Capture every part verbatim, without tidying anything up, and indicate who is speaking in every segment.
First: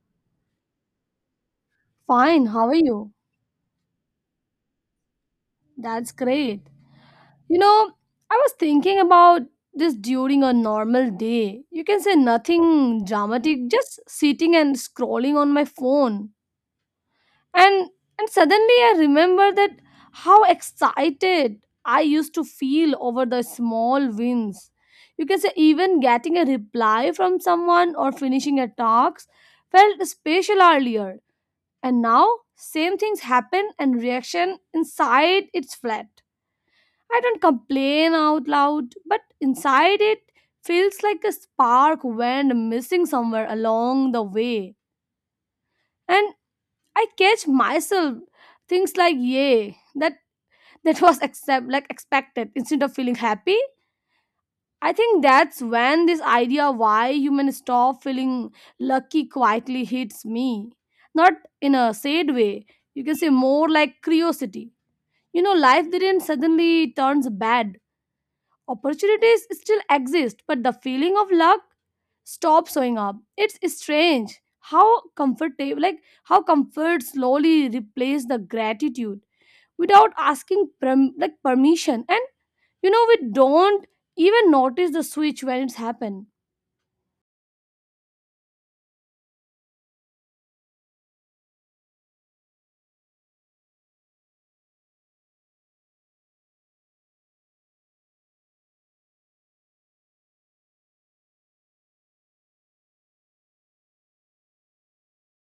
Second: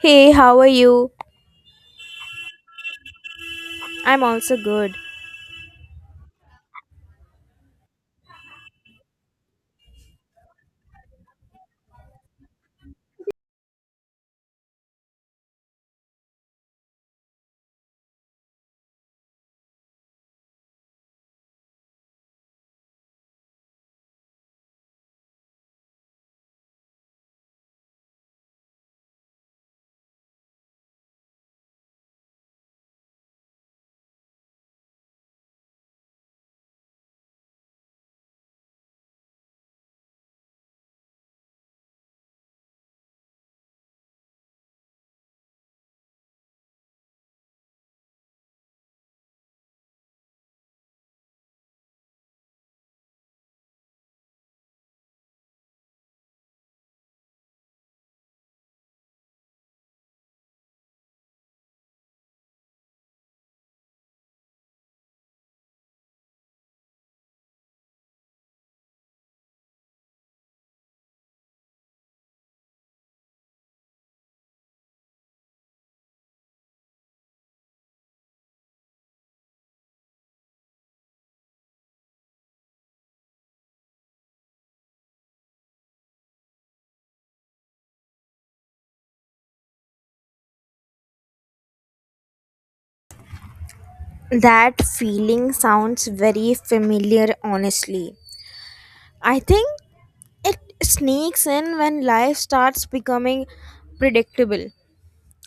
Speaker 1: Hey, how are you?
Speaker 2: Fine, how are you?
Speaker 1: I'm also good.
Speaker 2: That's great. You know, I was thinking about this during a normal day. You can say nothing dramatic, just sitting and scrolling on my phone. And and suddenly I remember that how excited I used to feel over the small wins. You can say even getting a reply from someone or finishing a task felt special earlier. And now same things happen and reaction inside it's flat. I don't complain out loud, but inside it feels like a spark went missing somewhere along the way. And I catch myself things like yay, that that was accept like expected instead of feeling happy. I think that's when this idea why humans stop feeling lucky quietly hits me. Not in a sad way. You can say more like curiosity. You know, life didn't suddenly turns bad. Opportunities still exist, but the feeling of luck stops showing up. It's strange how comfortable, like how comfort slowly replaces the gratitude without asking perm- like permission. And you know, we don't even notice the switch when it's happened.
Speaker 1: That feeling sounds very familiar, honestly. I think it sneaks in when life starts becoming predictable.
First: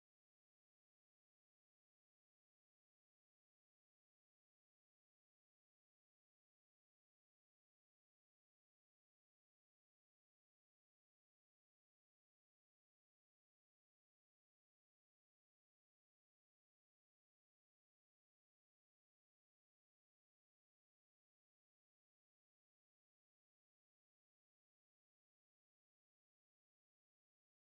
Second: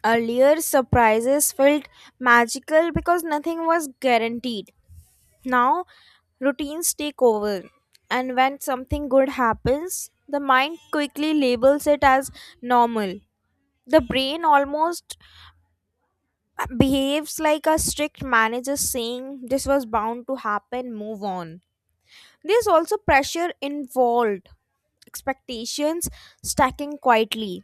Speaker 1: Earlier, surprises felt magical because nothing was guaranteed. Now, routines take over, and when something good happens, the mind quickly labels it as normal. The brain almost behaves like a strict manager saying, this was bound to happen, move on. There's also pressure involved, expectations stacking quietly.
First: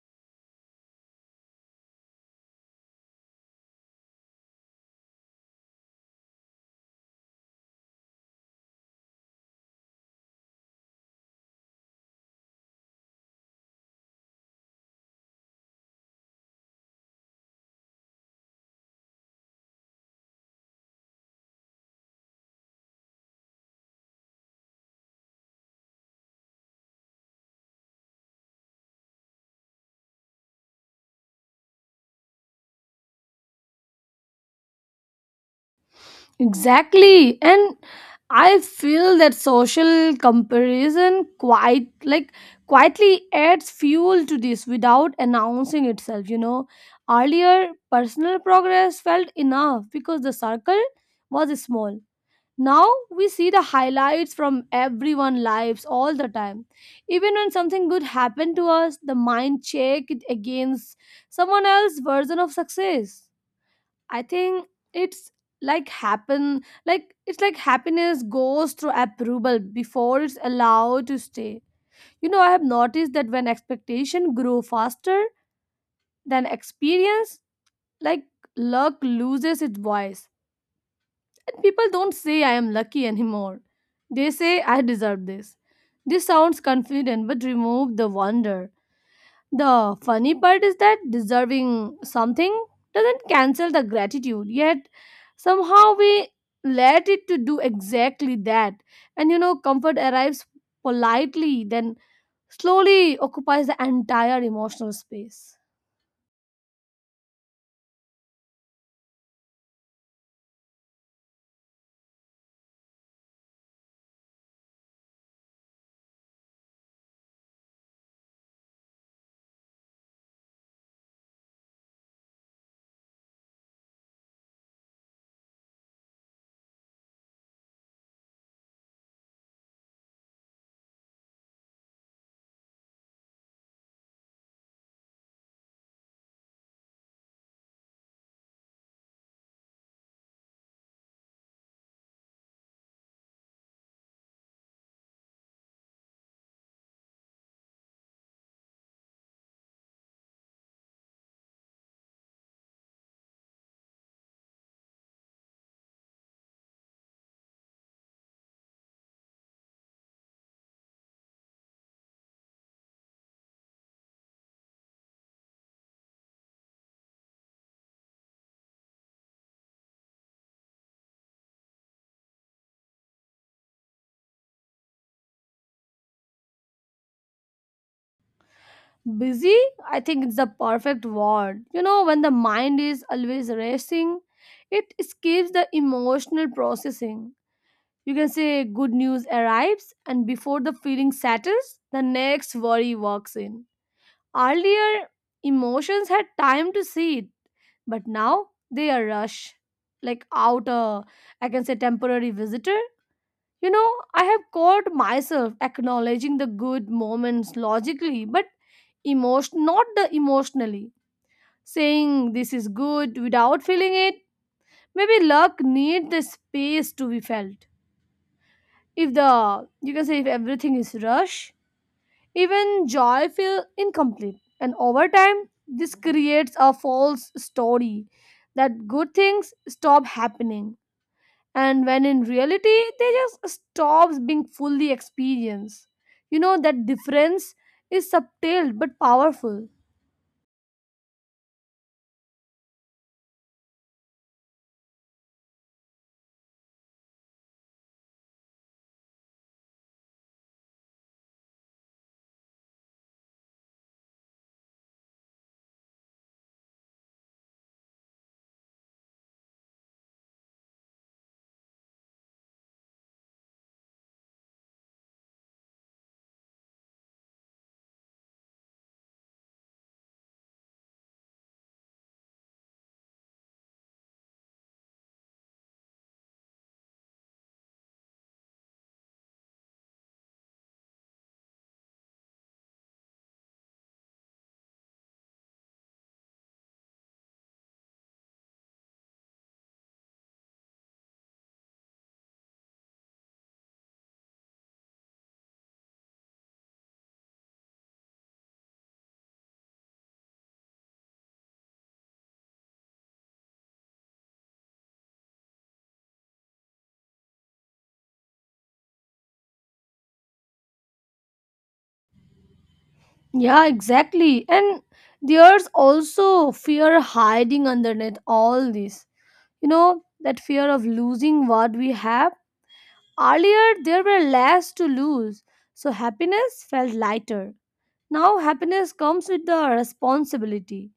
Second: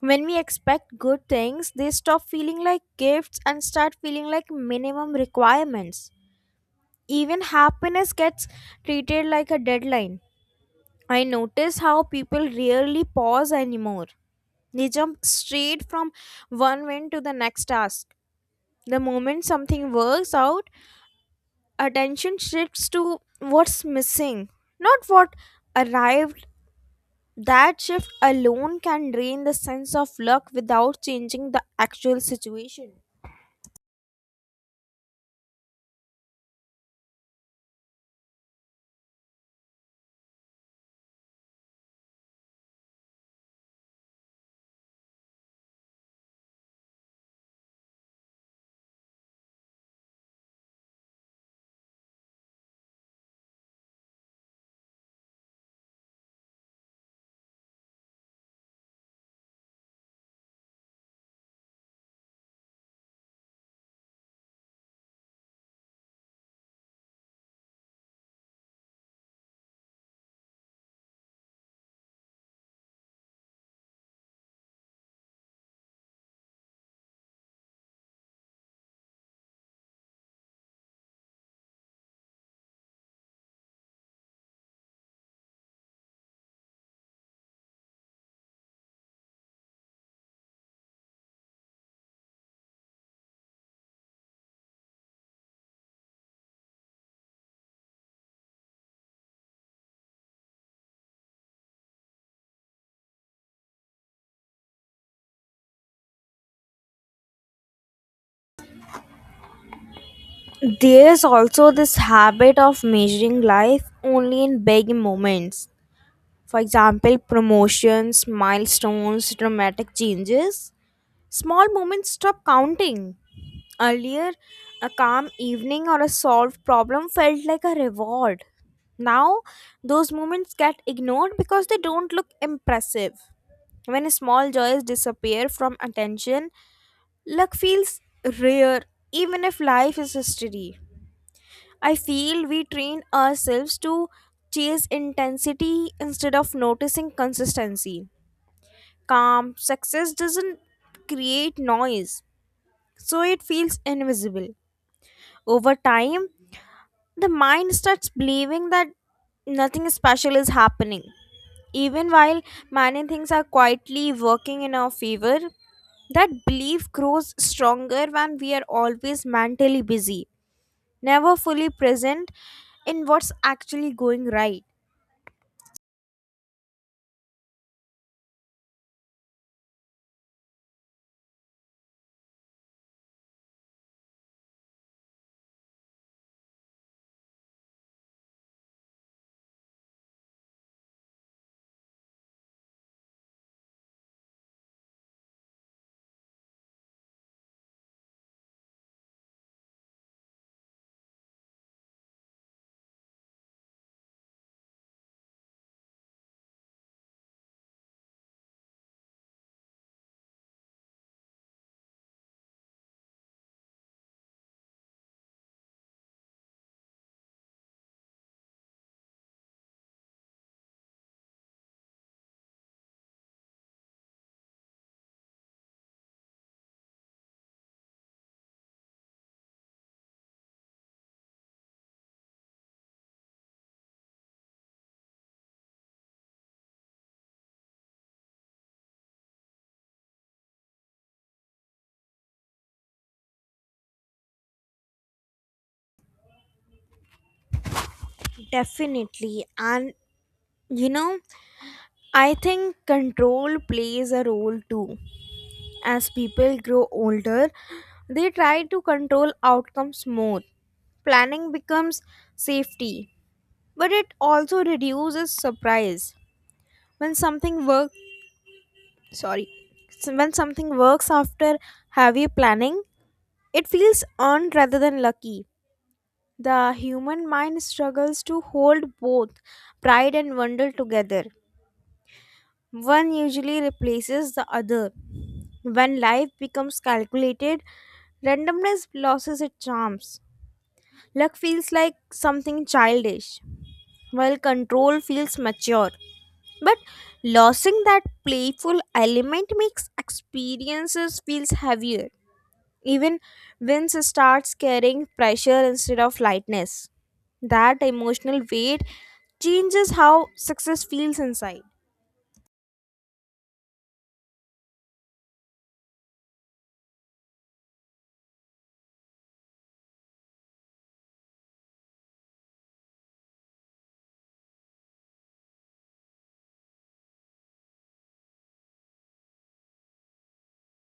Speaker 1: When we expect good things, they stop feeling like gifts and start feeling like minimum requirements. Even happiness gets treated like a deadline. I notice how people rarely pause anymore. They jump straight from one win to the next task. The moment something works out, attention shifts to what's missing, not what arrived. That shift alone can drain the sense of luck without changing the actual situation.
Speaker 2: Exactly. And I feel that social comparison quite like quietly adds fuel to this without announcing itself, you know. Earlier personal progress felt enough because the circle was small. Now we see the highlights from everyone's lives all the time. Even when something good happened to us, the mind check it against someone else's version of success. I think it's like happen like it's like happiness goes through approval before it's allowed to stay. You know, I have noticed that when expectation grow faster than experience, like luck loses its voice. And people don't say I am lucky anymore. They say I deserve this. This sounds confident but remove the wonder. The funny part is that deserving something doesn't cancel the gratitude, yet somehow we let it to do exactly that. And you know, comfort arrives politely, then slowly occupies the entire emotional space.
Speaker 1: There's also this habit of measuring life only in big moments. For example, promotions, milestones, dramatic changes. Small moments stop counting. Earlier, a calm evening or a solved problem felt like a reward. Now, those moments get ignored because they don't look impressive. When small joys disappear from attention, luck feels rare even if life is a steady. I feel we train ourselves to chase intensity instead of noticing consistency. Calm success doesn't create noise, so it feels invisible. Over time, the mind starts believing that nothing special is happening, even while many things are quietly working in our favor. That belief grows stronger when we are always mentally busy, never fully present in what's actually going right.
Speaker 2: Busy, I think it's the perfect word. You know, when the mind is always racing, it escapes the emotional processing. You can say good news arrives, and before the feeling settles, the next worry walks in. Earlier, emotions had time to seed, but now they are rush. Like out a, I can say temporary visitor. You know, I have caught myself acknowledging the good moments logically, but emotion, not the emotionally, saying this is good without feeling it. Maybe luck needs the space to be felt. If the you can say if everything is rush, even joy feel incomplete, and over time this creates a false story that good things stop happening and when in reality they just stops being fully experienced. You know that difference is subtle but powerful.
Speaker 1: Definitely. And you know, I think control plays a role too. As people grow older, they try to control outcomes more. Planning becomes safety, but it also reduces surprise. When something work, sorry, s- when something works after heavy planning, it feels earned rather than lucky. The human mind struggles to hold both pride and wonder together. One usually replaces the other. When life becomes calculated, randomness loses its charms. Luck feels like something childish, while control feels mature. But losing that playful element makes experiences feels heavier. Even wins starts carrying pressure instead of lightness. That emotional weight changes how success feels inside.
Speaker 2: Yeah, exactly. And there's also fear hiding underneath all this. You know, that fear of losing what we have. Earlier, there were less to lose, so happiness felt lighter. Now, happiness comes with the responsibility.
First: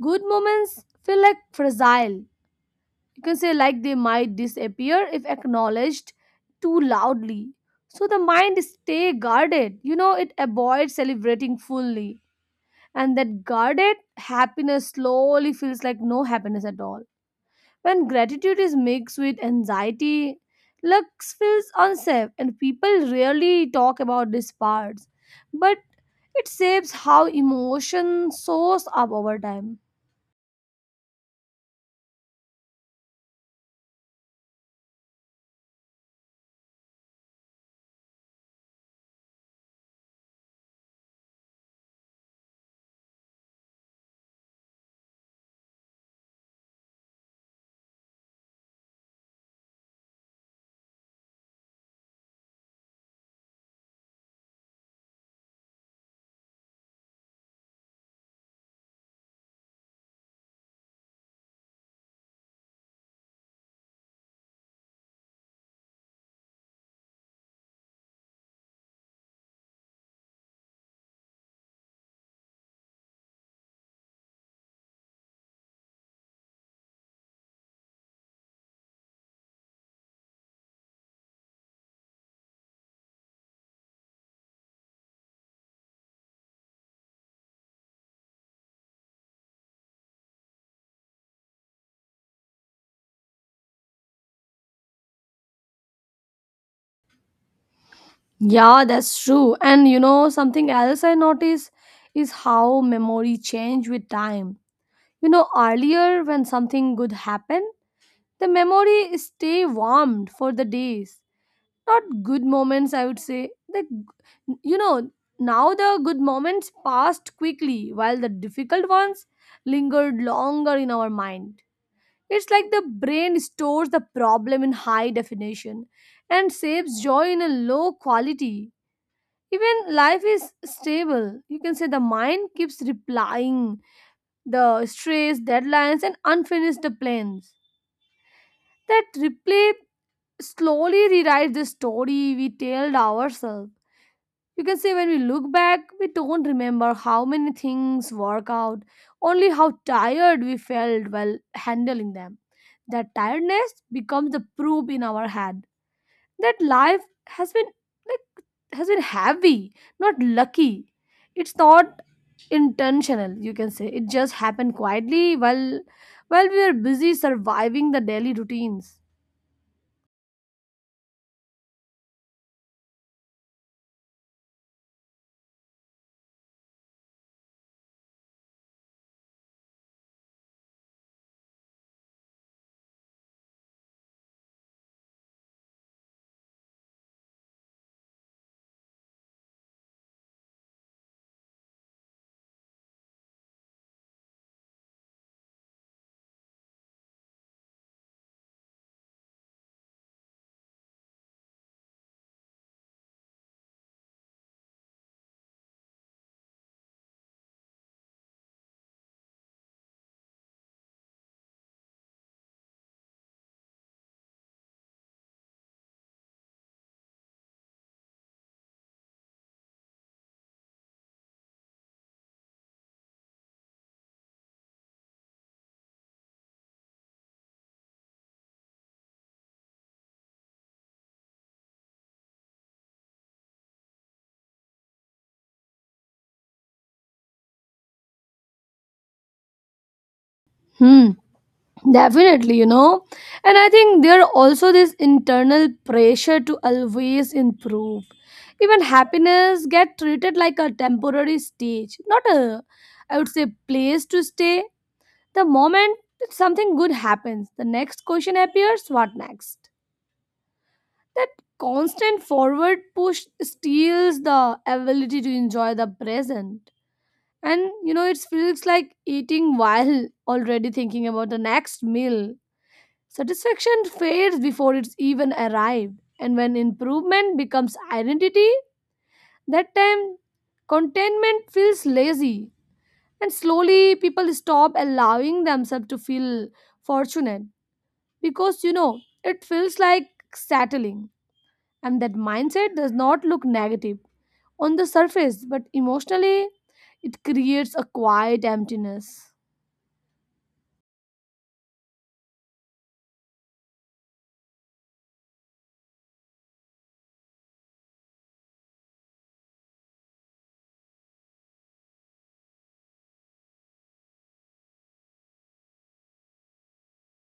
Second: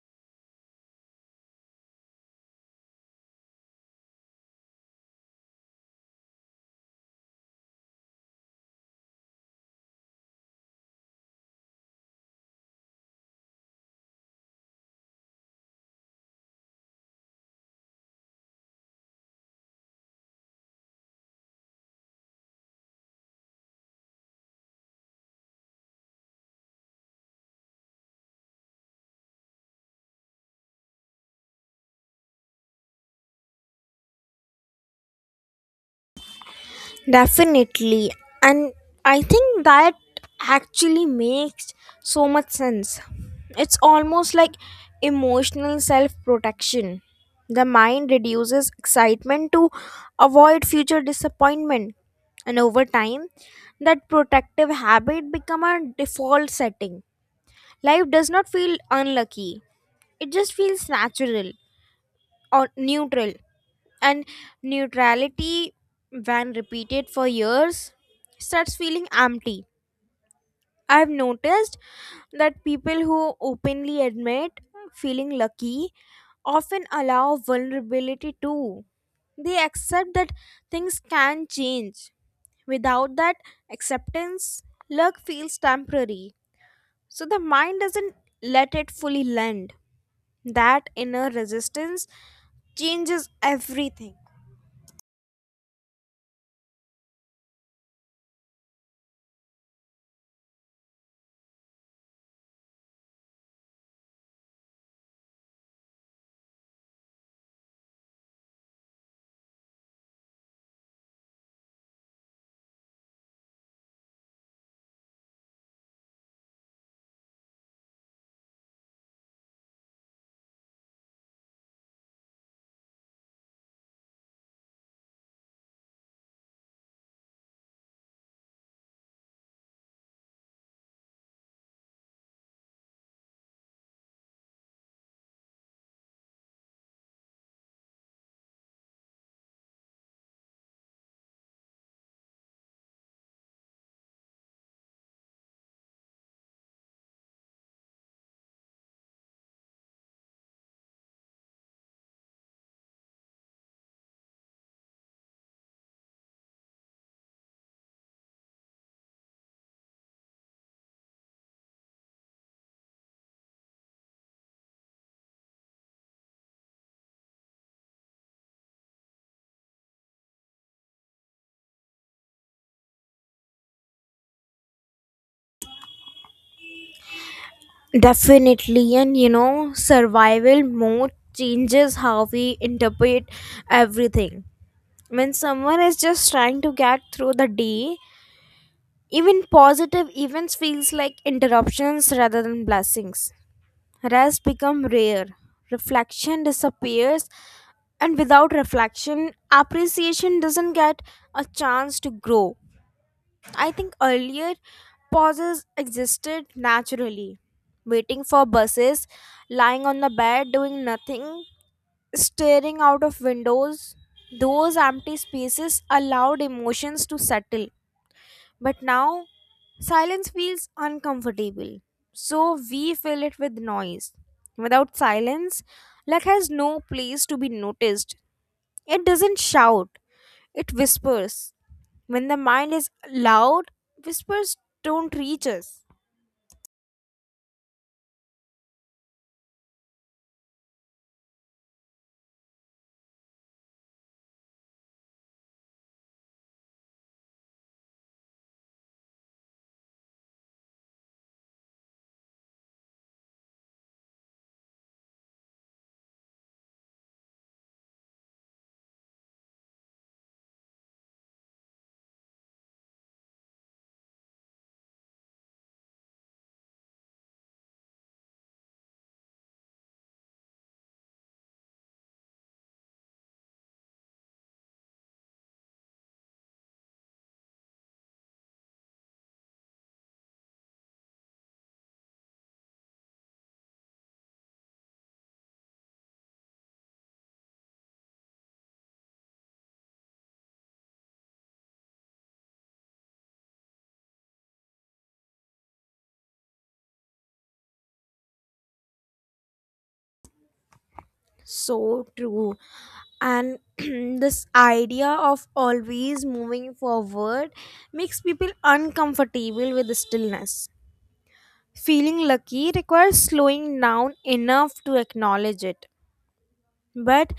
Speaker 2: Good moments feel like fragile. You can say, like they might disappear if acknowledged too loudly. So the mind stay guarded. You know, it avoids celebrating fully. And that guarded happiness slowly feels like no happiness at all. When gratitude is mixed with anxiety, Lux feels unsafe, and people rarely talk about these parts. But it shapes how emotion soars up over time.
Speaker 1: Definitely. And I think that actually makes so much sense. It's almost like emotional self protection. The mind reduces excitement to avoid future disappointment. And over time, that protective habit become a default setting. Life does not feel unlucky. It just feels natural or neutral, and neutrality, when repeated for years, starts feeling empty. I've noticed that people who openly admit feeling lucky often allow vulnerability too. They accept that things can change. Without that acceptance, luck feels temporary, so the mind doesn't let it fully land. That inner resistance changes everything.
Speaker 2: Yeah, that's true. And you know, something else I notice is how memory change with time. You know, earlier when something good happened, the memory stay warmed for the days. Not good moments, I would say. Like, you know, now the good moments passed quickly while the difficult ones lingered longer in our mind. It's like the brain stores the problem in high definition and saves joy in a low quality. Even life is stable, you can say. The mind keeps replying the stress, deadlines, and unfinished plans. That replay slowly rewrites the story we told ourselves. You can say when we look back, we don't remember how many things work out, only how tired we felt while handling them. That tiredness becomes the proof in our head that life has been like has been heavy, not lucky. It's not intentional, you can say. It just happened quietly while while we were busy surviving the daily routines.
Speaker 1: Definitely, and you know, survival mode changes how we interpret everything. When someone is just trying to get through the day, even positive events feels like interruptions rather than blessings. Rest become rare. Reflection disappears, and without reflection, appreciation doesn't get a chance to grow. I think earlier pauses existed naturally. Waiting for buses, lying on the bed, doing nothing, staring out of windows. Those empty spaces allowed emotions to settle. But now, silence feels uncomfortable, so we fill it with noise. Without silence, luck has no place to be noticed. It doesn't shout, it whispers. When the mind is loud, whispers don't reach us.
Speaker 2: Hmm. Definitely, you know. And I think there are also this internal pressure to always improve. Even happiness get treated like a temporary stage, not a, I would say, place to stay. The moment that something good happens, the next question appears, what next? That constant forward push steals the ability to enjoy the present. And you know, it feels like eating while already thinking about the next meal. Satisfaction fades before it's even arrived, and when improvement becomes identity, that time contentment feels lazy, and slowly people stop allowing themselves to feel fortunate, because you know it feels like settling, and that mindset does not look negative on the surface, but emotionally it creates a quiet emptiness.
Speaker 1: So true. And this idea of always moving forward makes people uncomfortable with the stillness. Feeling lucky requires slowing down enough to acknowledge it. But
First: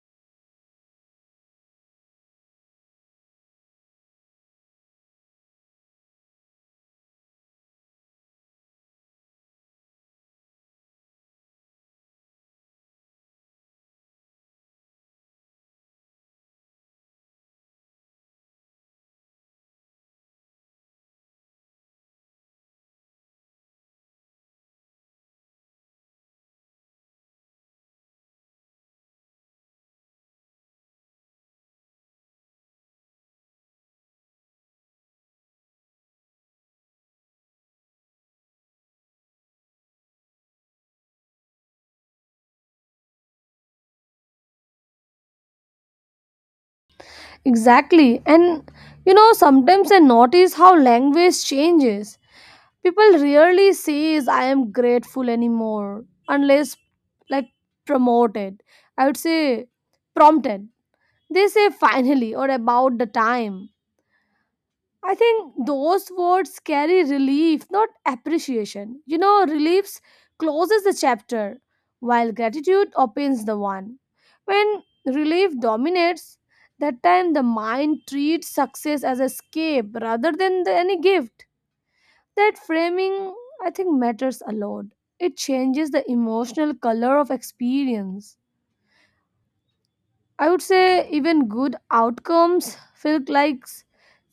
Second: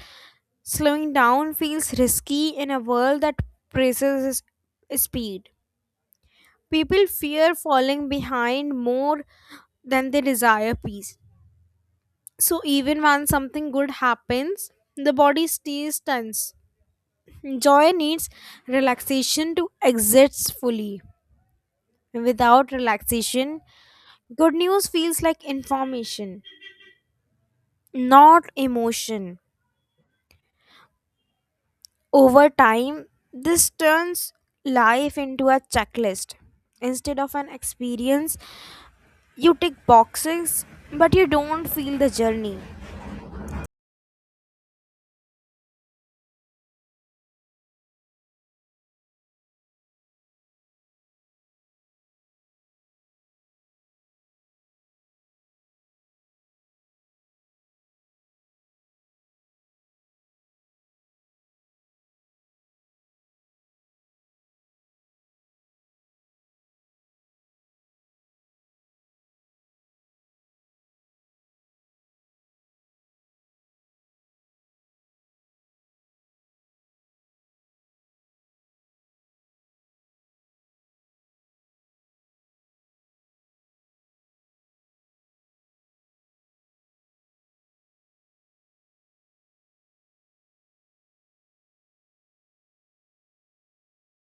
Speaker 1: slowing down feels risky in a world that praises s- speed. People fear falling behind more than they desire peace. So even when something good happens, the body stays tense. Joy needs relaxation to exist fully. Without relaxation, good news feels like information, not emotion. Over time, this turns life into a checklist. Instead of an experience, you tick boxes, but you don't feel the journey.
Speaker 2: Exactly. And you know, sometimes I notice how language changes. People rarely says I am grateful anymore unless, like, promoted. I would say prompted. They say finally or about the time. I think those words carry relief, not appreciation. You know, reliefs closes the chapter, while gratitude opens the one. When relief dominates, that time the mind treats success as escape rather than the, any gift. That framing, I think, matters a lot. It changes the emotional color of experience. I would say even good outcomes feel like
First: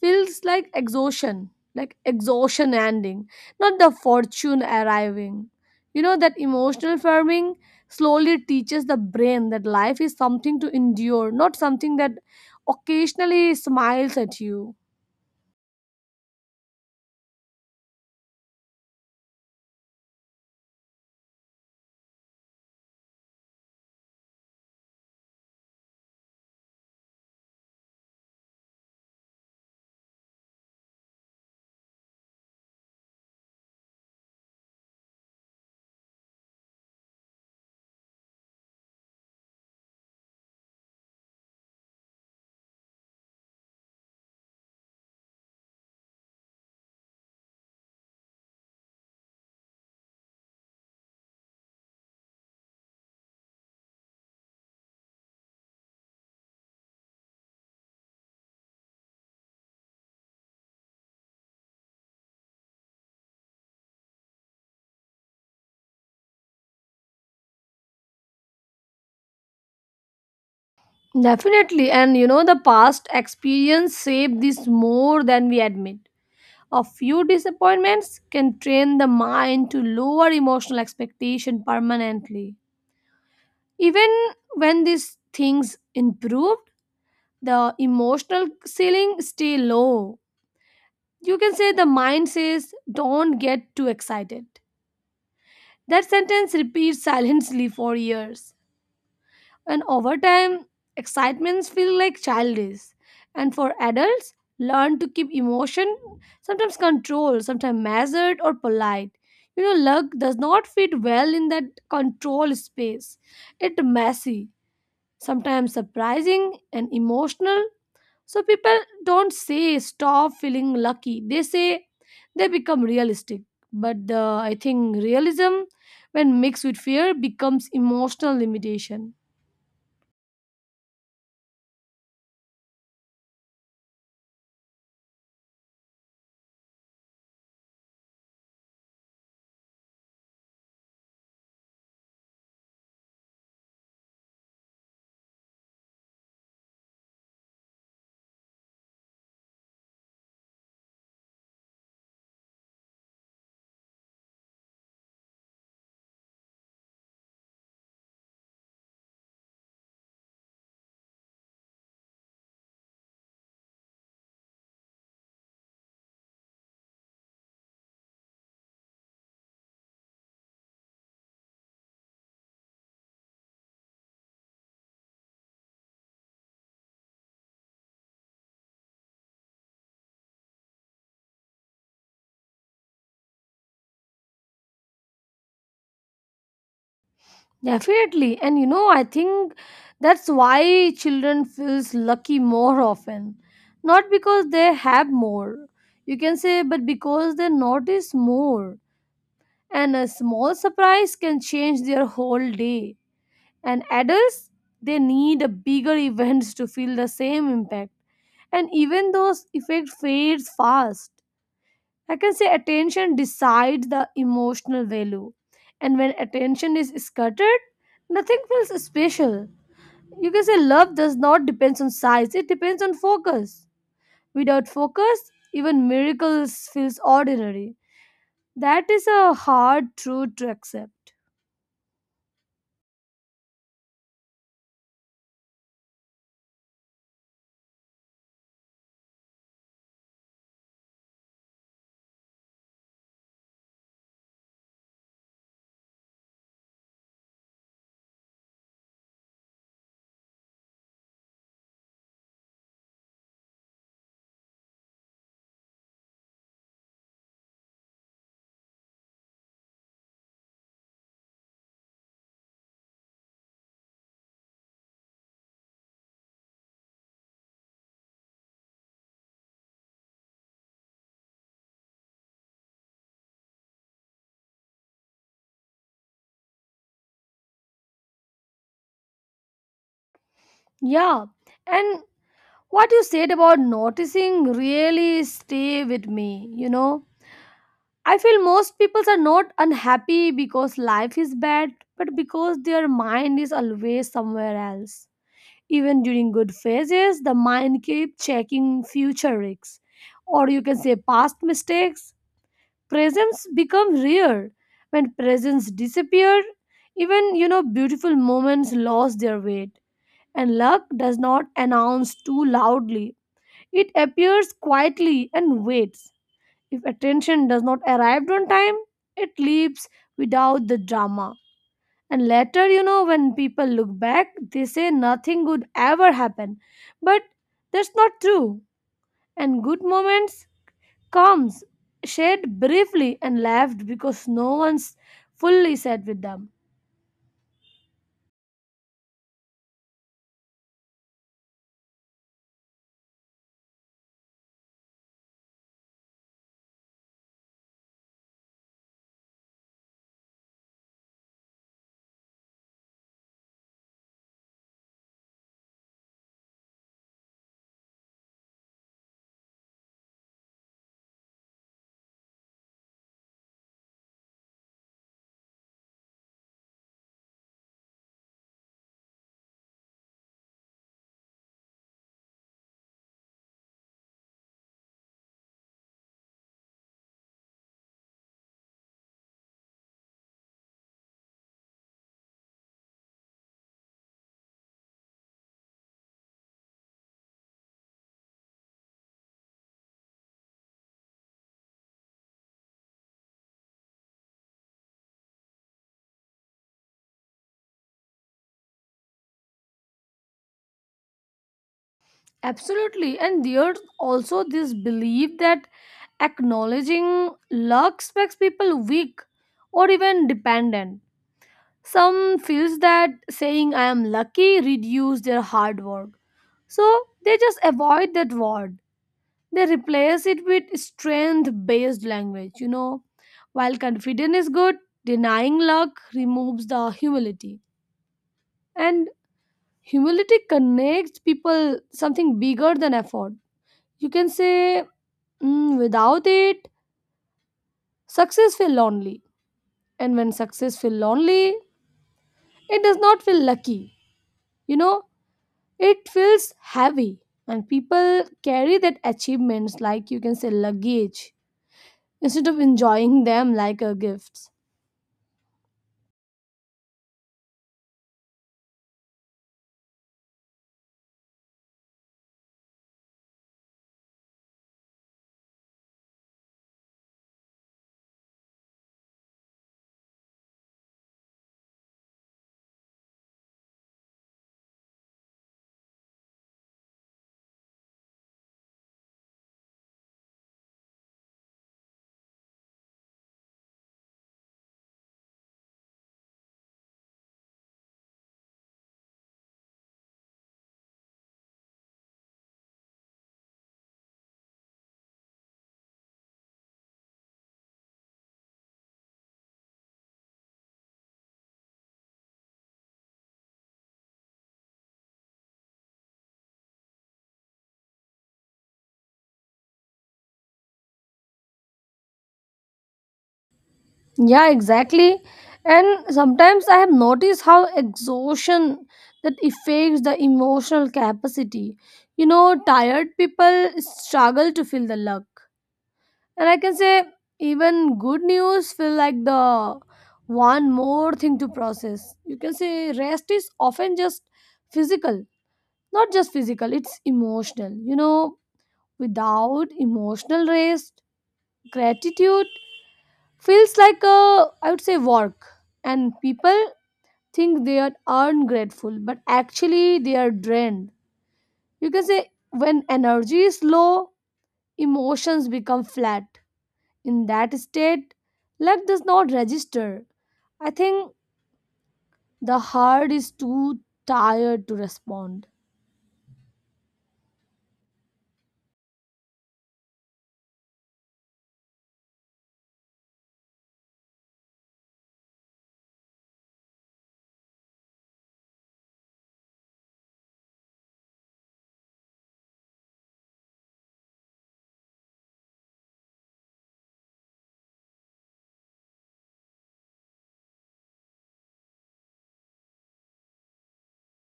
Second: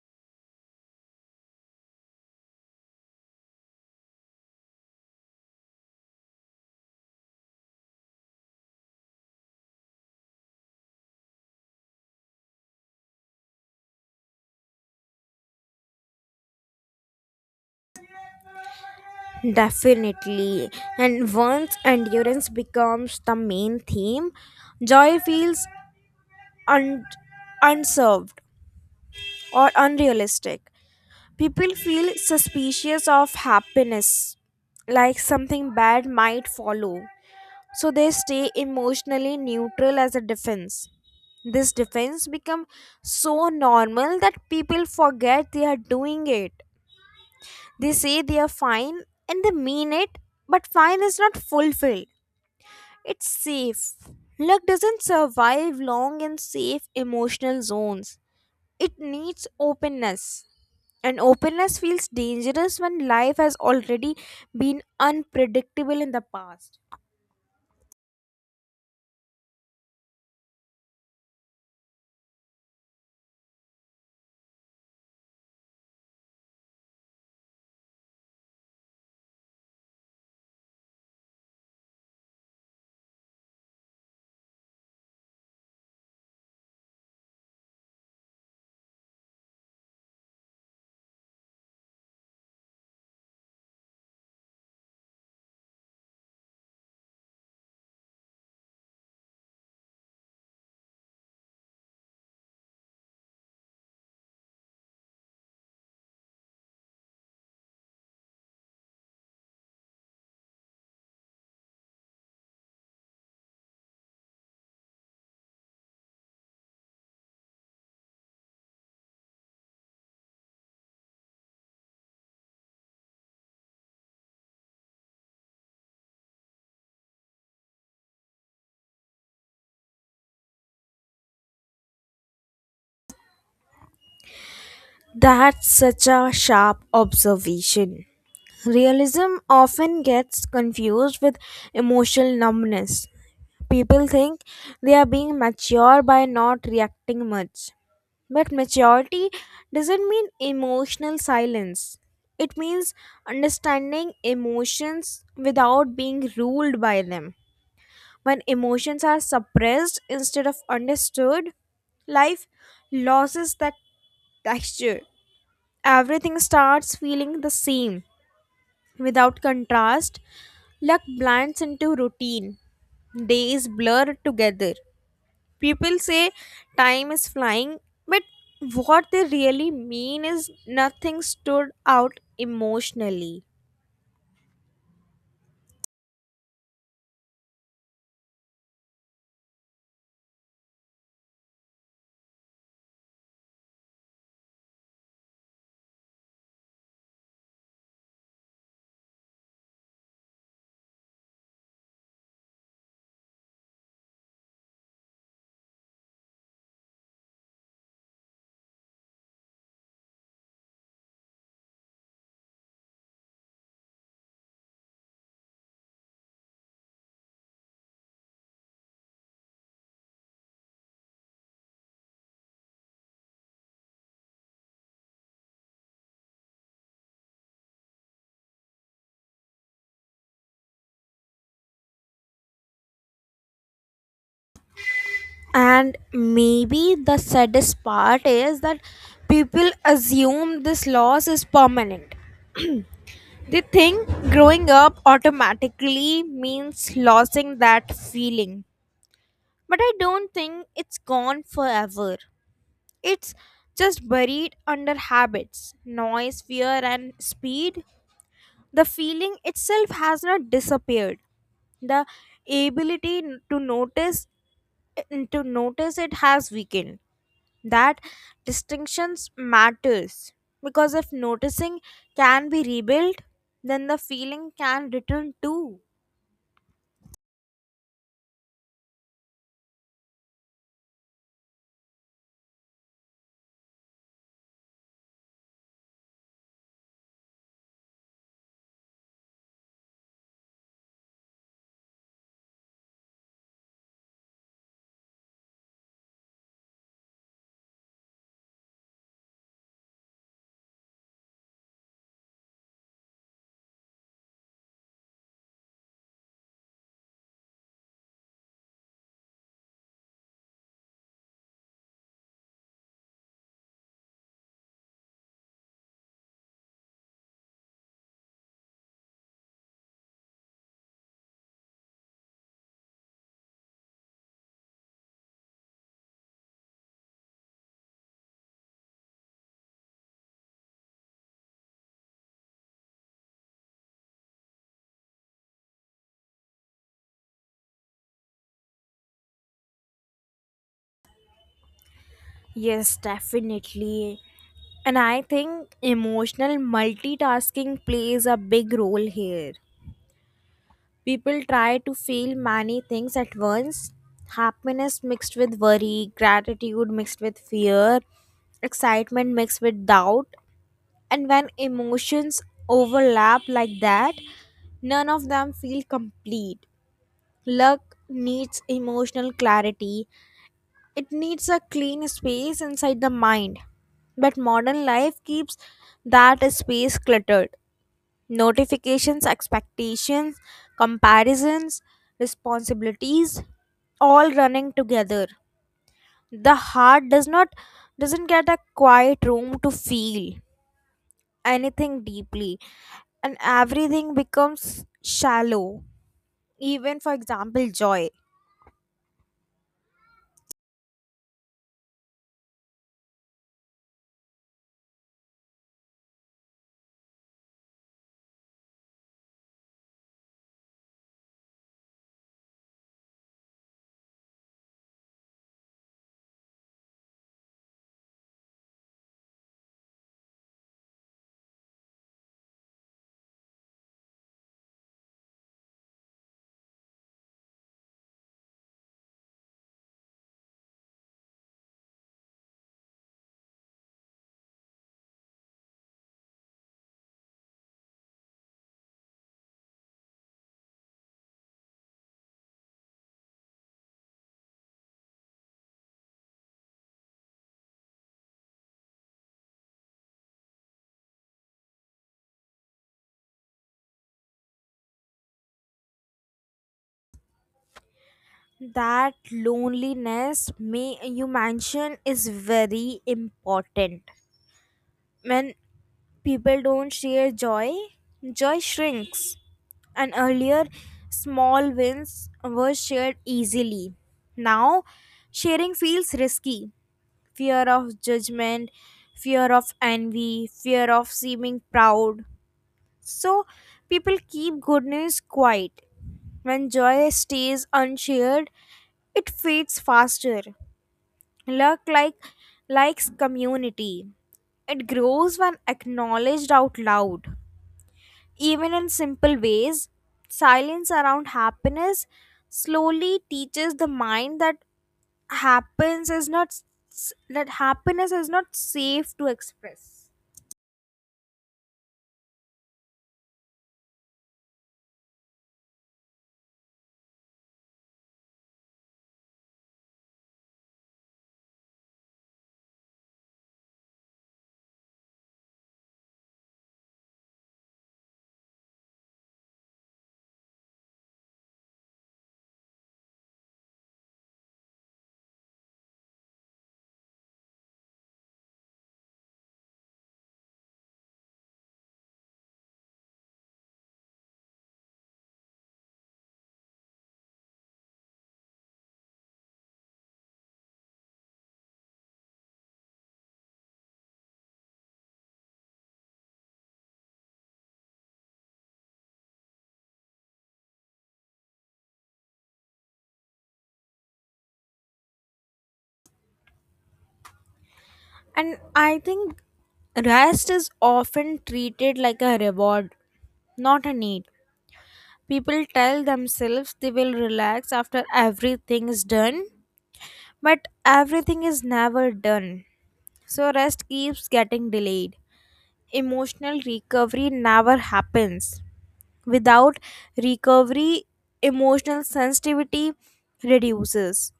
Speaker 2: feels like exhaustion, like exhaustion ending, not the fortune arriving. You know that emotional farming slowly teaches the brain that life is something to endure, not something that occasionally smiles at you.
Speaker 1: Definitely. And once endurance becomes the main theme, joy feels un- unserved or unrealistic. People feel suspicious of happiness, like something bad might follow. So they stay emotionally neutral as a defense. This defense becomes so normal that people forget they are doing it. They say they are fine and they mean it, but fine is not fulfilled. It's safe. Luck doesn't survive long in safe emotional zones. It needs openness. And openness feels dangerous when life has already been unpredictable in the past.
Speaker 2: Definitely. And you know the past experience shaped this more than we admit. A few disappointments can train the mind to lower emotional expectation permanently. Even when these things improved, the emotional ceiling stay low. You can say the mind says, "Don't get too excited." That sentence repeats silently for years, and over time excitements feel like childish, and for adults learn to keep emotion, sometimes controlled, sometimes measured or polite. You know luck does not fit well in that control space. It's messy, sometimes surprising and emotional, so people don't say stop feeling lucky. They say they become realistic. But the I think realism, when mixed with fear, becomes emotional limitation.
Speaker 1: That's such a sharp observation. Realism often gets confused with emotional numbness. People think they are being mature by not reacting much. But maturity doesn't mean emotional silence. It means understanding emotions without being ruled by them. When emotions are suppressed instead of understood, life loses that texture. Everything starts feeling the same. Without contrast, luck blends into routine. Days blur together. People say time is flying, but what they really mean is nothing stood out emotionally.
Speaker 2: Definitely. And you know, I think that's why children feels lucky more often. Not because they have more, you can say, but because they notice more. And a small surprise can change their whole day. And adults, they need a bigger events to feel the same impact. And even those effect fades fast. I can say attention decides the emotional value. And when attention is scattered, nothing feels special. You can say love does not depend on size, it depends on focus. Without focus, even miracles feels ordinary. That is a hard truth to accept.
Speaker 1: And maybe the saddest part is that people assume this loss is permanent. They think growing up automatically means losing that feeling. But I don't think it's gone forever. It's just buried under habits, noise, fear, and speed. The feeling itself has not disappeared. The ability n- to notice n- to notice it has weakened. That distinctions matters, because if noticing can be rebuilt, then the feeling can return too.
Speaker 2: Yeah. And what you said about noticing really stay with me, you know? I feel most people are not unhappy because life is bad, but because their mind is always somewhere else. Even during good phases, the mind keeps checking future risks, or you can say past mistakes. Presence become rare. When presence disappear, even you know beautiful moments lost their weight. And luck does not announce too loudly. It appears quietly and waits. If attention does not arrive on time, it leaves without the drama. And later, you know, when people look back, they say nothing good ever happened. But that's not true. And good moments comes shared briefly and left because no one's fully sat with them.
Speaker 1: Yes, definitely. And I think emotional multitasking plays a big role here. People try to feel many things at once, happiness mixed with worry, gratitude mixed with fear, excitement mixed with doubt. And when emotions overlap like that, none of them feel complete. Luck needs emotional clarity, it needs a clean space inside the mind. But modern life keeps that space cluttered. Notifications, expectations, comparisons, responsibilities, all running together. The heart does not doesn't get a quiet room to feel anything deeply, and everything becomes shallow. Even, for example, joy.
Speaker 2: Absolutely. And there's also this belief that acknowledging luck makes people weak or even dependent. Some feels that saying I am lucky reduce their hard work. So they just avoid that word. They replace it with strength based language, you know. While confidence is good, denying luck removes the humility. And humility connects people something bigger than effort. You can say, "Mm, without it, success feel lonely. And when success feel lonely, it does not feel lucky. You know, it feels heavy, and people carry that achievements like, you can say, luggage instead of enjoying them like a gifts."
Speaker 1: That loneliness may you mention is very important. When people don't share joy, joy shrinks. And earlier, small wins were shared easily. Now, sharing feels risky. Fear of judgment, fear of envy, fear of seeming proud. So, people keep goodness quiet. When joy stays unshared, it fades faster. Luck like likes community. It grows when acknowledged out loud. Even in simple ways, silence around happiness slowly teaches the mind that happens is not s- that happiness is not safe to express.
Speaker 2: Yeah, exactly. And sometimes I have noticed how exhaustion that affects the emotional capacity. You know, tired people struggle to feel the luck. And I can say even good news feel like the one more thing to process. You can say rest is often just physical. Not just physical, it's emotional, you know. Without emotional rest, gratitude feels like a, I would say, work. And people think they are ungrateful, but actually they are drained. You can say when energy is low, emotions become flat. In that state, luck does not register. I think the heart is too tired to respond.
Speaker 1: And I think rest is often treated like a reward, not a need. People tell themselves they will relax after everything is done, but everything is never done. So rest keeps getting delayed. Emotional recovery never happens. Without recovery, emotional sensitivity reduces.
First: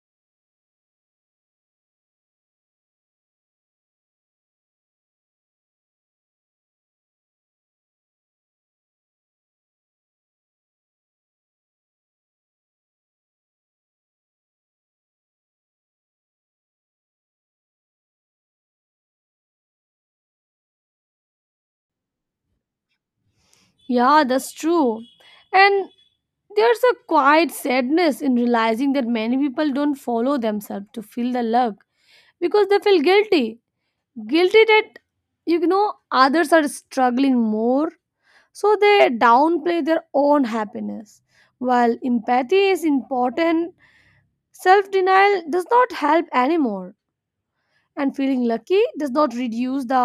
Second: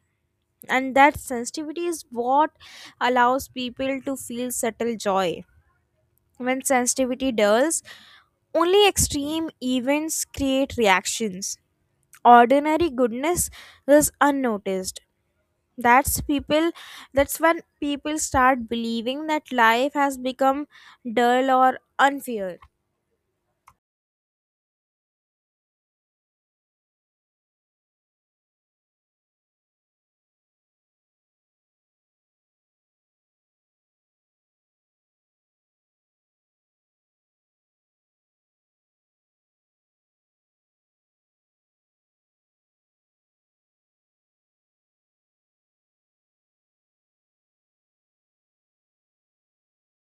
Speaker 1: And that sensitivity is what allows people to feel subtle joy. When sensitivity dulls, only extreme events create reactions. Ordinary goodness is unnoticed. That's people that's when people start believing that life has become dull or unfair.
Speaker 2: Yeah, that's true. And there's a quiet sadness in realizing that many people don't follow themselves to feel the love because they feel guilty. Guilty that, you know, others are struggling more. So they downplay their own happiness. While empathy is important, self denial does not help anymore, and feeling lucky does not reduce the,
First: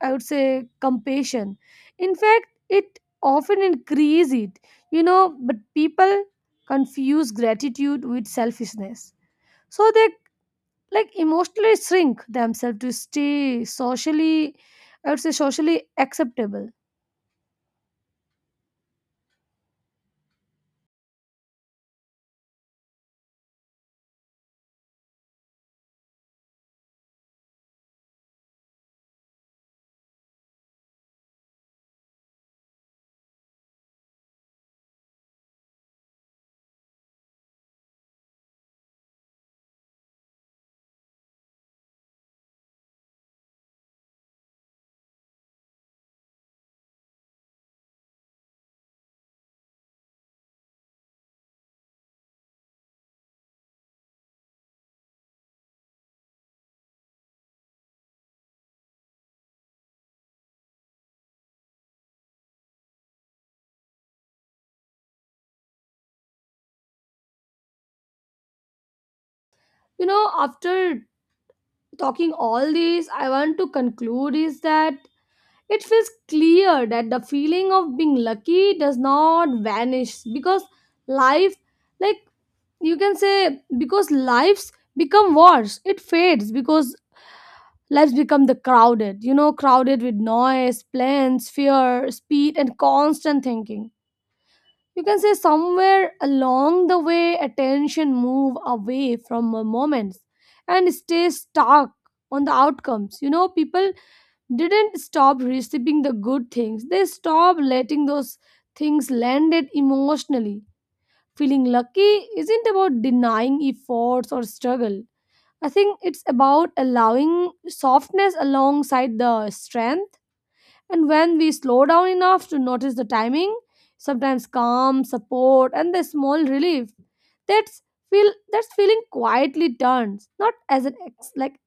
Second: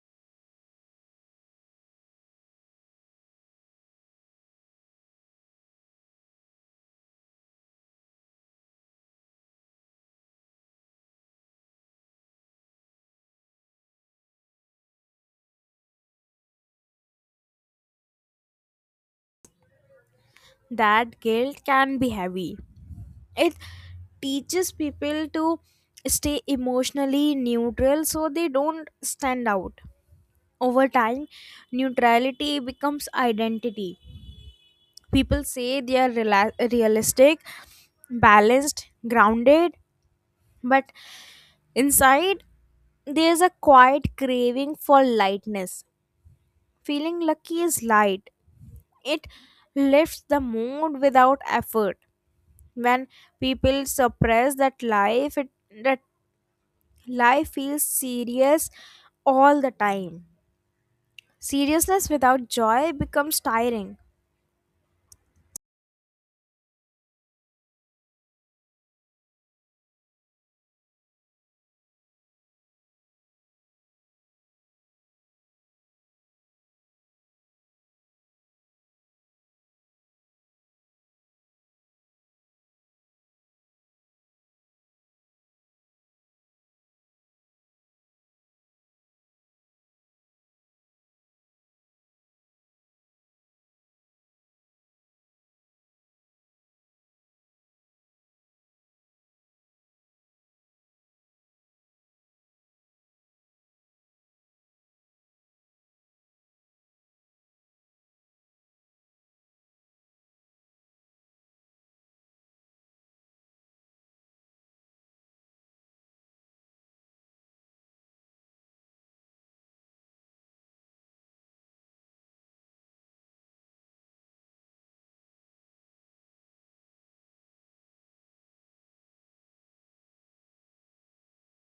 Speaker 2: I would say, compassion. In fact, it often increases it, you know. But people confuse gratitude with selfishness, so they, like, emotionally shrink themselves to stay socially, I would say, socially acceptable.
Speaker 1: That guilt can be heavy. It teaches people to stay emotionally neutral so they don't stand out. Over time, neutrality becomes identity. People say they are rela- realistic, balanced, grounded, but inside there's a quiet craving for lightness. Feeling lucky is light, it lifts the mood without effort. When people suppress that life it that life feels serious all the time. Seriousness without joy becomes tiring.
Speaker 2: You know, after talking all these, I want to conclude is that it feels clear that the feeling of being lucky does not vanish because life, like you can say, because lives become worse. It fades because lives become the crowded, you know, crowded with noise, plans, fear, speed, and constant thinking. You can say somewhere along the way, attention move away from moments and stay stuck on the outcomes. You know, people didn't stop receiving the good things. They stopped letting those things land it emotionally. Feeling lucky isn't about denying efforts or struggle. I think it's about allowing softness alongside the strength. And when we slow down enough to notice the timing, sometimes calm, support, and the small relief, that's feel that's feeling quietly turns not as an ex, like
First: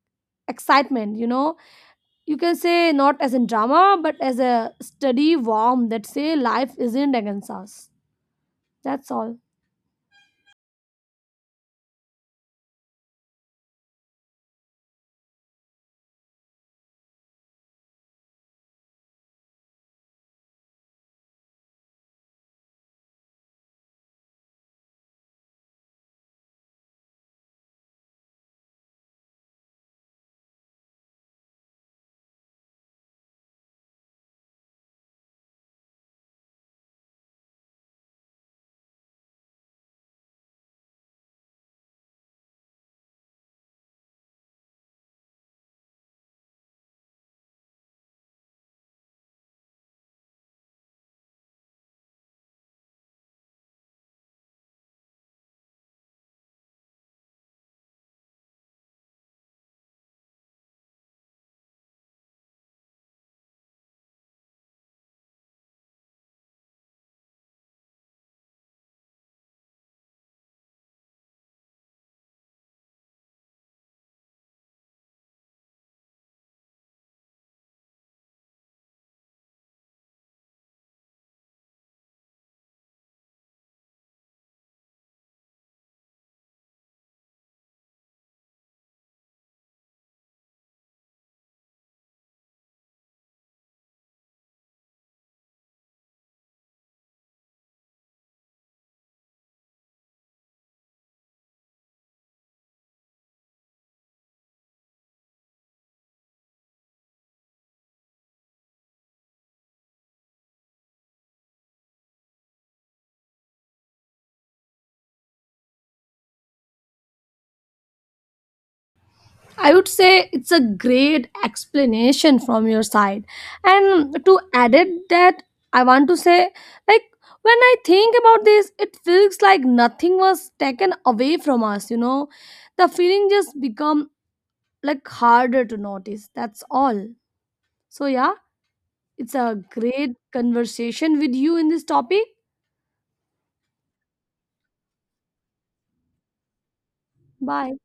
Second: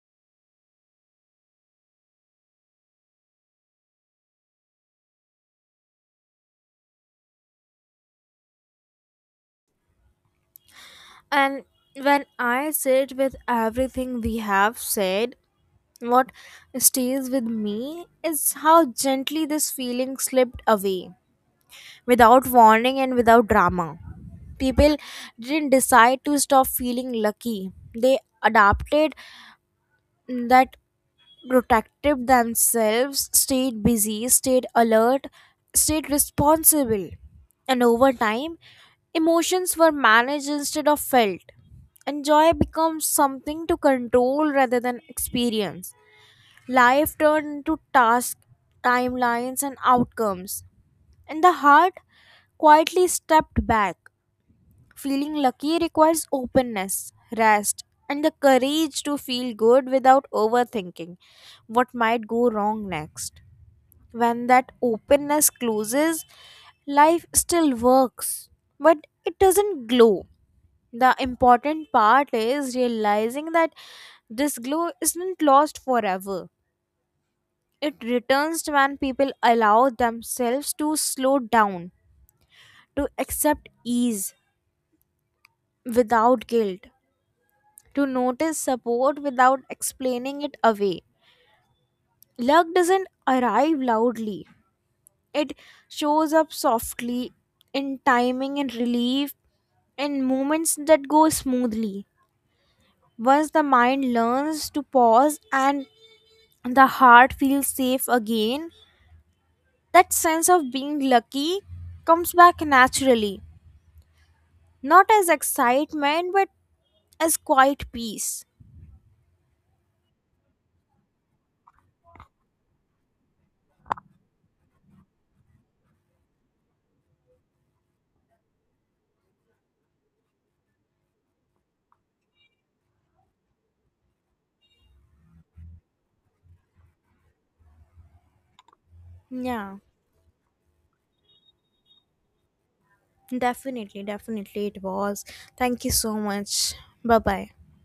Speaker 2: excitement, you know, you can say not as in drama but as a steady warm that say life isn't against us. That's all.
Speaker 1: And when I sit with everything we have said, what stays with me is how gently this feeling slipped away without warning and without drama. People didn't decide to stop feeling lucky, they adapted. That protected themselves, stayed busy, stayed alert, stayed responsible. And over time, emotions were managed instead of felt. And joy becomes something to control rather than experience. Life turned into tasks, timelines, and outcomes. And the heart quietly stepped back. Feeling lucky requires openness, rest, and the courage to feel good without overthinking what might go wrong next. When that openness closes, life still works, but it doesn't glow. The important part is realizing that this glow isn't lost forever. It returns when people allow themselves to slow down, to accept ease without guilt, to notice support without explaining it away. Luck doesn't arrive loudly, it shows up softly in timing and relief, in moments that go smoothly. Once the mind learns to pause and the heart feels safe again, that sense of being lucky comes back naturally, not as excitement but as quiet peace.
Speaker 2: I would say it's a great explanation from your side, and to add it that I want to say, like, when I think about this, it feels like nothing was taken away from us. You know, the feeling just become, like, harder to notice. That's all. So yeah, it's a
Speaker 1: Yeah.
Speaker 2: great conversation with you in this topic.
Speaker 1: Definitely, definitely it was. Thank you so much. Bye bye.
Speaker 2: Bye.